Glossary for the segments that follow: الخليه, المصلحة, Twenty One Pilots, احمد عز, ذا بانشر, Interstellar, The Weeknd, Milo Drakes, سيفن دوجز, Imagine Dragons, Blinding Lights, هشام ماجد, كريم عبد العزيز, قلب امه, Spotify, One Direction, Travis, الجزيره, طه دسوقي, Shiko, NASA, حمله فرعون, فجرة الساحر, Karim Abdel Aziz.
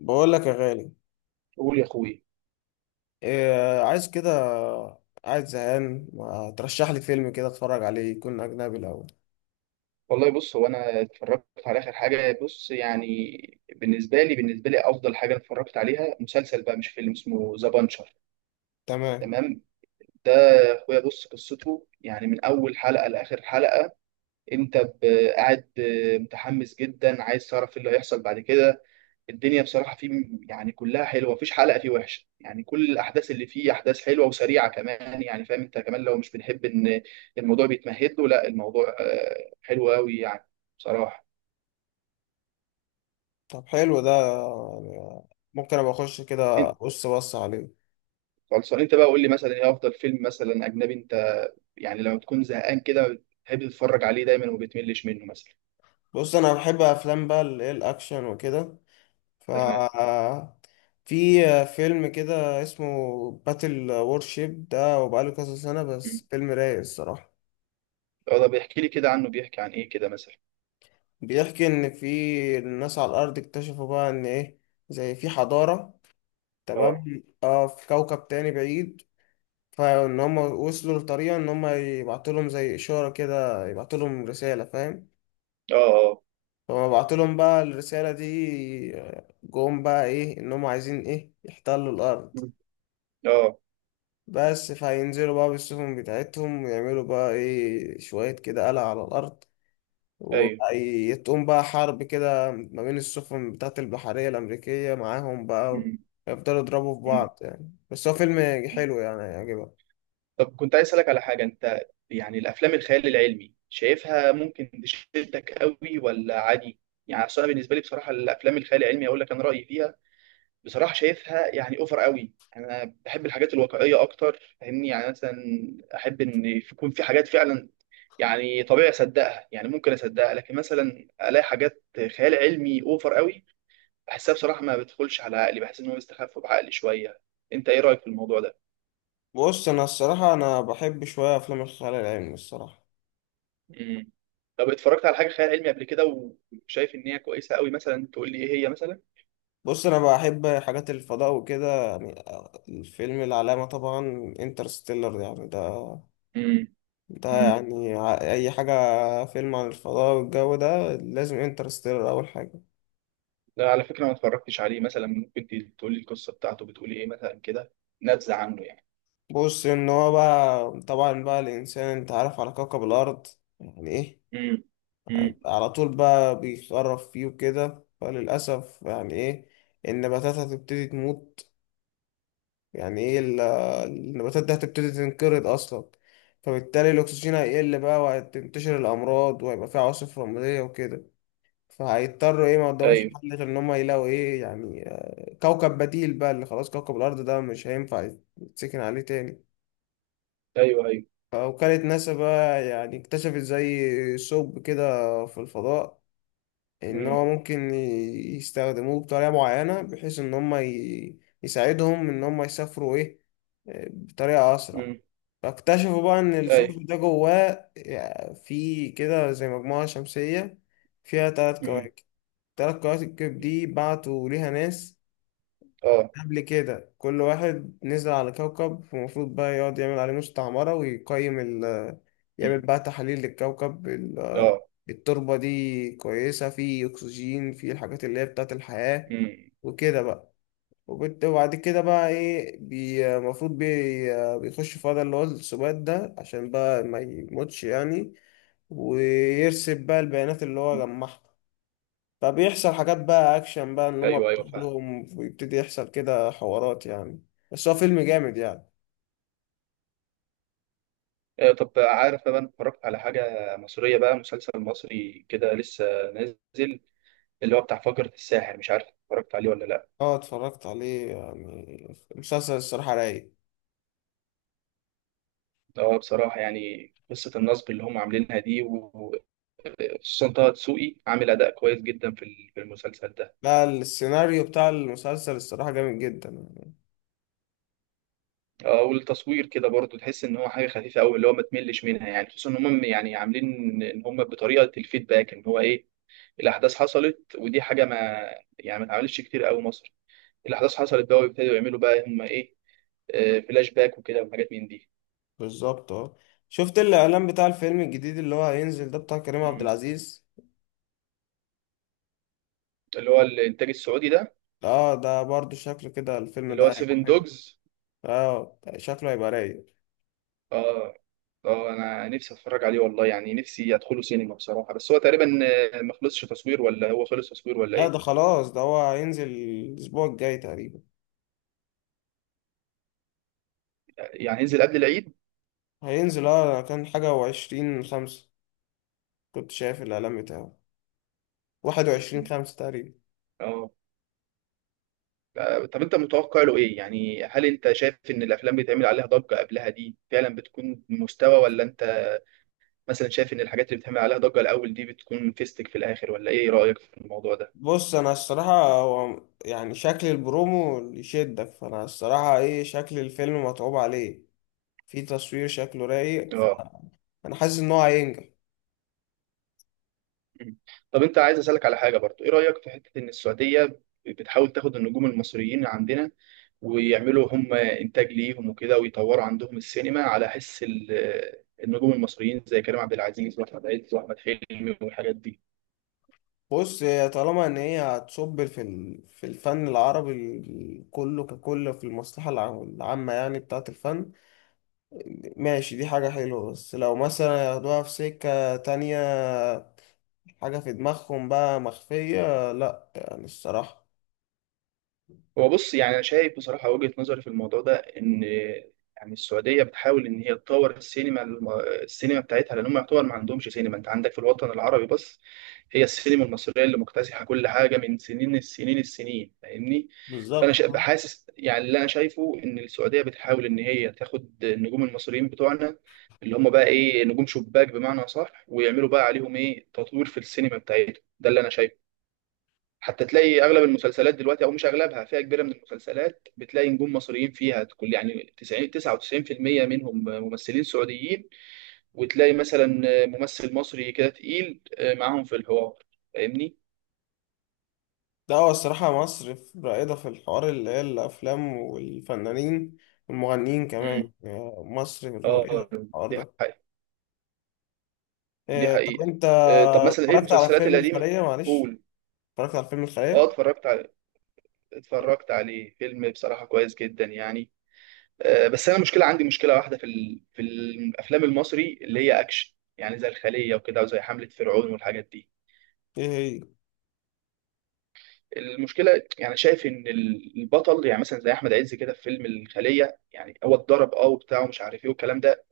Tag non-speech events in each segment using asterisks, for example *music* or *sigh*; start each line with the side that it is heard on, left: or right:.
left: بقول لك يا غالي.
right: قول يا اخويا.
left: إيه عايز كده؟ قاعد زهقان، ما ترشح لي فيلم كده اتفرج عليه، يكون اجنبي الاول؟
right: والله بص هو انا اتفرجت على اخر حاجه بص يعني. بالنسبه لي افضل حاجه أنا اتفرجت عليها مسلسل بقى مش فيلم اسمه ذا بانشر.
left: تمام.
right: تمام. ده اخويا بص قصته يعني من اول حلقه لاخر حلقه. انت ب- قاعد متحمس جدا، عايز تعرف ايه اللي هيحصل بعد كده. الدنيا بصراحة فيه يعني كلها حلوة، مفيش حلقة فيه وحشة يعني. كل الأحداث اللي فيه أحداث حلوة وسريعة كمان يعني، فاهم أنت كمان. لو مش بنحب إن الموضوع بيتمهد له لا، الموضوع حلو أوي يعني بصراحة.
left: طب حلو ده، يعني ممكن ابقى اخش كده
right: أنت
left: بص بص عليه.
right: خلصان أنت بقى، قول لي مثلا إيه أفضل فيلم مثلا أجنبي أنت يعني لما تكون زهقان كده بتحب تتفرج عليه دايما وبتملش منه مثلا.
left: بص، انا بحب افلام بقى اللي هي الاكشن وكده. ف
right: تمام.
left: في فيلم كده اسمه باتل وورشيب، ده وبقاله كذا سنة
right: مم.
left: بس، فيلم رايق الصراحة.
right: اه، ده بيحكي لي كده عنه، بيحكي عن إيه كده مثلا؟
left: بيحكي ان في الناس على الارض اكتشفوا بقى ان ايه، زي في حضارة،
right: أه،
left: تمام، اه، في كوكب تاني بعيد، فان هم وصلوا لطريقة ان هم يبعتوا لهم زي اشارة كده، يبعتوا لهم رسالة، فاهم؟
right: أه، أه.
left: فما بعتوا لهم بقى الرسالة دي، جم بقى ايه، ان هم عايزين ايه، يحتلوا الارض.
right: مم. أه.
left: بس فهينزلوا بقى بالسفن بتاعتهم، ويعملوا بقى ايه شوية كده قلق على الارض،
right: أيوه.
left: وتقوم بقى حرب كده ما بين السفن بتاعت البحرية الأمريكية معاهم بقى،
right: مم.
left: يفضلوا يضربوا في بعض يعني. بس هو فيلم
right: مم.
left: حلو يعني، هيعجبك.
right: طب كنت عايز أسألك على حاجة أنت، يعني الأفلام الخيال العلمي شايفها ممكن تشدك قوي ولا عادي؟ يعني أصل أنا بالنسبة لي بصراحة الأفلام الخيال العلمي أقول لك أنا رأيي فيها بصراحة، شايفها يعني أوفر قوي. أنا بحب الحاجات الواقعية أكتر فاهمني، يعني مثلا أحب إن يكون في حاجات فعلا يعني طبيعي أصدقها. يعني ممكن أصدقها، لكن مثلا ألاقي حاجات خيال علمي أوفر قوي بحسها بصراحة ما بتدخلش على عقلي، بحس إن هو بيستخف بعقلي شوية. أنت إيه رأيك في الموضوع ده؟
left: بص انا الصراحه انا بحب شويه افلام الخيال العلمي الصراحه.
right: مم. طب اتفرجت على حاجه خيال علمي قبل كده وشايف ان هي كويسه قوي مثلا؟ تقول لي ايه هي مثلا.
left: بص انا بحب حاجات الفضاء وكده يعني. الفيلم العلامه طبعا انترستيلر يعني. ده
right: مم.
left: ده
right: مم.
left: يعني اي حاجه فيلم عن الفضاء والجو ده لازم انترستيلر اول حاجه.
right: لا على فكره ما اتفرجتش عليه. مثلا ممكن تقول لي القصه بتاعته بتقول ايه مثلا كده، نبذه عنه يعني.
left: بص ان هو بقى طبعا بقى الانسان انت عارف على كوكب الارض يعني ايه،
right: مم. مم.
left: على طول بقى بيخرف فيه وكده، فللاسف يعني ايه، النباتات هتبتدي تموت، يعني ايه النباتات دي هتبتدي تنقرض اصلا. فبالتالي الاكسجين هيقل بقى، وهتنتشر الامراض، وهيبقى في عواصف رمليه وكده. فهيضطروا ايه، ما قدامهمش
right: ايوه.
left: حل غير ان هم يلاقوا ايه يعني، كوكب بديل بقى، اللي خلاص كوكب الارض ده مش هينفع يتسكن عليه تاني.
right: ايوه. ايوه.
left: فوكالة ناسا بقى يعني اكتشفت زي ثقب كده في الفضاء، ان
right: امم.
left: هو ممكن يستخدموه بطريقة معينة، بحيث ان هم يساعدهم ان هم يسافروا ايه، بطريقة اسرع.
right: امم.
left: فاكتشفوا بقى ان
right: ايوه.
left: الثقب ده جواه، في كده زي مجموعة شمسية فيها تلات
right: امم.
left: كواكب. التلات كواكب دي بعتوا ليها ناس
right: اه.
left: قبل كده، كل واحد نزل على كوكب المفروض بقى يقعد يعمل عليه مستعمرة، ويقيم يعمل
right: مم.
left: بقى تحاليل للكوكب،
right: اه.
left: التربة دي كويسة، فيه أكسجين، فيه الحاجات اللي هي بتاعت الحياة
right: امم.
left: وكده بقى. وبعد كده بقى إيه، المفروض بيخش في وضع اللي هو السبات ده عشان بقى ما يموتش يعني، ويرسب بقى البيانات اللي هو جمعها. فبيحصل حاجات بقى اكشن بقى ان هم
right: ايوه ايوه فاهم.
left: كلهم، ويبتدي يحصل كده حوارات يعني. بس هو فيلم جامد يعني.
right: ايوه. طب عارف بقى، انا اتفرجت على حاجه مصريه بقى مسلسل مصري كده لسه نازل، اللي هو بتاع فجرة الساحر. مش عارف اتفرجت عليه ولا لا.
left: اه، اتفرجت عليه، يعني مسلسل الصراحة رايق.
right: اه بصراحة يعني قصة النصب اللي هم عاملينها دي، وخصوصا طه دسوقي عامل أداء كويس جدا في في المسلسل ده.
left: لا، السيناريو بتاع المسلسل الصراحة جامد جدا يعني.
right: اه والتصوير كده برضو تحس إن هو حاجة خفيفة أوي اللي هو ما تملش منها يعني. خصوصا إن هم يعني عاملين إن هم بطريقة الفيدباك، إن هو إيه، الأحداث حصلت، ودي حاجة ما يعني ما اتعملتش كتير أوي مصر. الأحداث حصلت بقى ويبتدوا يعملوا بقى هم إيه، فلاش باك وكده وحاجات من دي.
left: بالظبط اه. شفت الاعلان بتاع الفيلم الجديد اللي هو هينزل ده، بتاع كريم عبد
right: مم.
left: العزيز؟
right: اللي هو الإنتاج السعودي ده،
left: اه ده برضو شكله كده الفيلم
right: اللي هو
left: ده هيبقى
right: سيفن
left: حلو.
right: دوجز.
left: اه ده شكله هيبقى رايق.
right: اه. اه انا نفسي اتفرج عليه والله يعني، نفسي ادخله سينما بصراحه. بس هو تقريبا ما خلصش تصوير، ولا هو خلص تصوير ولا
left: لا
right: ايه؟
left: ده خلاص، ده هو هينزل الاسبوع الجاي تقريبا.
right: يعني هينزل قبل العيد.
left: هينزل، اه، كان حاجة وعشرين خمسة، كنت شايف الإعلان بتاعه، 21/5 تقريبا.
right: اه. طب انت متوقع له ايه يعني؟ هل انت شايف ان الافلام بيتعمل عليها ضجه قبلها دي فعلا بتكون مستوى، ولا انت مثلا شايف ان الحاجات اللي بتعمل عليها ضجه الاول دي بتكون فيستك في الاخر؟ ولا ايه رايك في الموضوع ده؟
left: بص أنا الصراحة، هو يعني شكل البرومو اللي يشدك، فأنا الصراحة إيه، شكل الفيلم متعوب عليه، في تصوير شكله رايق،
right: اه.
left: فأنا حاسس إن هو هينجح.
right: مم. طب انت عايز اسالك على حاجه برضو، ايه رايك في حته ان السعوديه بتحاول تاخد النجوم المصريين عندنا ويعملوا هم انتاج ليهم وكده، ويطوروا عندهم السينما على حس النجوم المصريين زي كريم عبد العزيز واحمد عز واحمد حلمي والحاجات دي؟
left: بص هي، طالما إن هي هتصب في في الفن العربي كله ككل، في المصلحة العامة يعني بتاعة الفن، ماشي، دي حاجة حلوة. بس لو مثلا ياخدوها في سكة تانية، حاجة في دماغهم بقى مخفية، لأ يعني الصراحة.
right: هو بص يعني انا شايف بصراحه وجهه نظري في الموضوع ده، ان يعني السعوديه بتحاول ان هي تطور السينما السينما بتاعتها، لان هم يعتبر ما عندهمش سينما. انت عندك في الوطن العربي بس هي السينما المصريه اللي مكتسحه كل حاجه من سنين السنين السنين، فاهمني. فانا
left: بالظبط آه.
right: بحاسس يعني، اللي انا شايفه ان السعوديه بتحاول ان هي تاخد النجوم المصريين بتوعنا، اللي هم بقى ايه، نجوم شباك بمعنى صح، ويعملوا بقى عليهم ايه، تطوير في السينما بتاعتهم. ده اللي انا شايفه. حتى تلاقي اغلب المسلسلات دلوقتي، او مش اغلبها، فئه كبيره من المسلسلات بتلاقي نجوم مصريين فيها، كل يعني 90 99% منهم ممثلين سعوديين. وتلاقي مثلا ممثل مصري كده تقيل معاهم في الحوار، فاهمني؟
left: لا هو الصراحة مصر رائدة في الحوار اللي هي الأفلام والفنانين والمغنيين
right: امم.
left: كمان. مصر رائدة في
right: اه.
left: الحوار
right: دي
left: ده.
right: حقيقة. دي
left: طب
right: حقيقة.
left: أنت،
right: طب مثلا ايه
left: اتفرجت على
right: المسلسلات
left: فيلم
right: القديمة؟
left: الخلية؟ معلش،
right: قول.
left: اتفرجت على فيلم
right: اه
left: الخلية.
right: اتفرجت على، اتفرجت عليه. فيلم بصراحة كويس جدا يعني. بس انا مشكله، عندي مشكله واحده في في الافلام المصري اللي هي اكشن، يعني زي الخليه وكده وزي حمله فرعون والحاجات دي.
left: إيه هي؟
right: المشكله يعني شايف ان البطل، يعني مثلا زي احمد عز كده في فيلم الخليه، يعني هو اتضرب اه وبتاع ومش عارف ايه والكلام ده،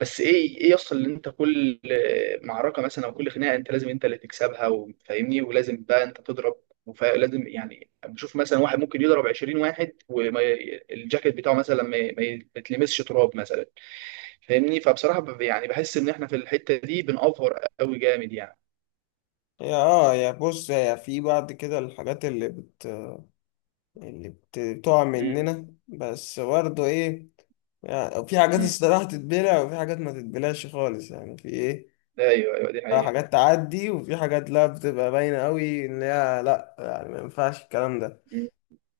right: بس ايه، ايه يصل ان انت كل معركه مثلا، او كل خناقه انت لازم انت اللي تكسبها، وفاهمني، ولازم بقى انت تضرب. ولازم يعني بشوف مثلا واحد ممكن يضرب 20 واحد والجاكيت بتاعه مثلا ما يتلمسش تراب مثلا، فاهمني. فبصراحه يعني بحس ان احنا في الحته دي بنأفور قوي جامد يعني.
left: هي اه، يا بص يا، في بعد كده الحاجات بتقع
right: امم.
left: مننا، بس برضه إيه يعني، في حاجات
right: امم.
left: الصراحة تتبلع وفي حاجات ما تتبلعش خالص يعني، في إيه،
right: ايوه ايوه دي حقيقه.
left: حاجات تعدي وفي حاجات لا بتبقى باينة قوي ان هي لا، يعني ما ينفعش الكلام ده.
right: مم.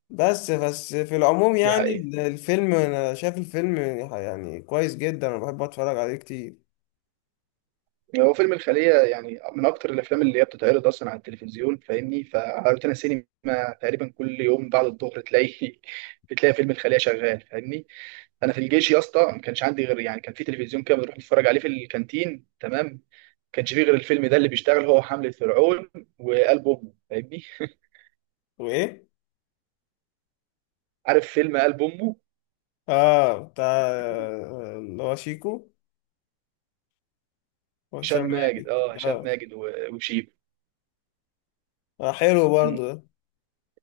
left: بس في العموم
right: دي
left: يعني
right: حقيقه.
left: الفيلم، انا شايف الفيلم يعني كويس جدا، انا بحب اتفرج عليه كتير.
right: هو فيلم الخليه يعني من اكتر الافلام اللي هي بتتعرض اصلا على التلفزيون، فاهمني. فعلى روتانا سينما تقريبا كل يوم بعد الظهر تلاقي *laughs* بتلاقي فيلم الخليه شغال، فاهمني. انا في الجيش يا اسطى ما كانش عندي غير، يعني كان في تلفزيون كده بنروح نتفرج عليه في الكانتين، تمام، ما كانش فيه غير الفيلم ده اللي بيشتغل، هو حمله فرعون وقلب امه، فاهمني.
left: وايه؟
right: عارف فيلم قلب امه؟
left: اه، بتاع
right: *laughs*
left: اللي هو شيكو
right: هشام
left: وهشام
right: ماجد،
left: ماجد.
right: اه هشام
left: اه.
right: ماجد وشيب.
left: حلو برضو
right: مم.
left: ده.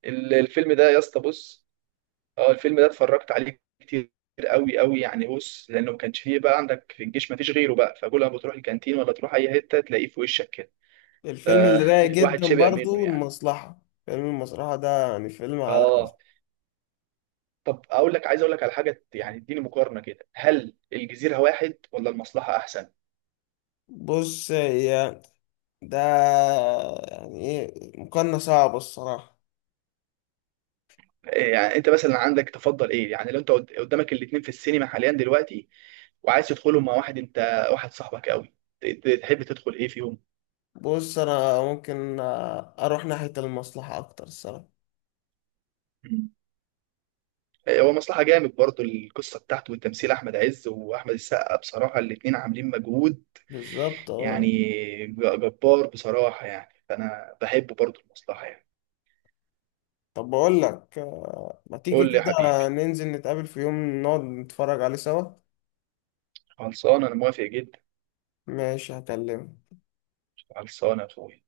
right: الفيلم ده يا اسطى بص، اه الفيلم ده اتفرجت عليه كتير قوي قوي يعني. بص لانه ما كانش فيه بقى عندك في الجيش، ما فيش غيره بقى، فكل ما بتروح الكانتين ولا تروح اي حته تلاقيه في وشك كده.
left: الفيلم اللي رايق
right: فالواحد *laughs*
left: جدا
right: شبع منه
left: برضو
right: يعني.
left: المصلحة، فيلم المصلحة ده يعني فيلم على.
right: اه. طب اقول لك، عايز اقول لك على حاجه، يعني اديني مقارنه كده، هل الجزيره واحد ولا المصلحه احسن؟
left: بص هي ده يعني ايه، مقارنة صعبة الصراحة.
right: إيه يعني انت مثلا عندك تفضل ايه؟ يعني لو انت قدامك الاثنين في السينما حاليا دلوقتي، وعايز تدخلهم مع واحد انت، واحد صاحبك قوي، تحب تدخل ايه فيهم؟
left: بص انا ممكن اروح ناحية المصلحة اكتر الصراحة.
right: مم. هو مصلحة جامد برضو، القصة بتاعته والتمثيل، أحمد عز وأحمد السقا بصراحة الاتنين عاملين مجهود
left: بالظبط
right: يعني
left: اه.
right: جبار بصراحة يعني. فأنا بحب برضو المصلحة يعني.
left: طب بقول لك ما تيجي
right: قول لي يا
left: كده
right: حبيبي.
left: ننزل نتقابل في يوم نقعد نتفرج عليه سوا؟
right: خلصانة أنا موافق جدا.
left: ماشي، هكلمك.
right: خلصانة يا أخويا.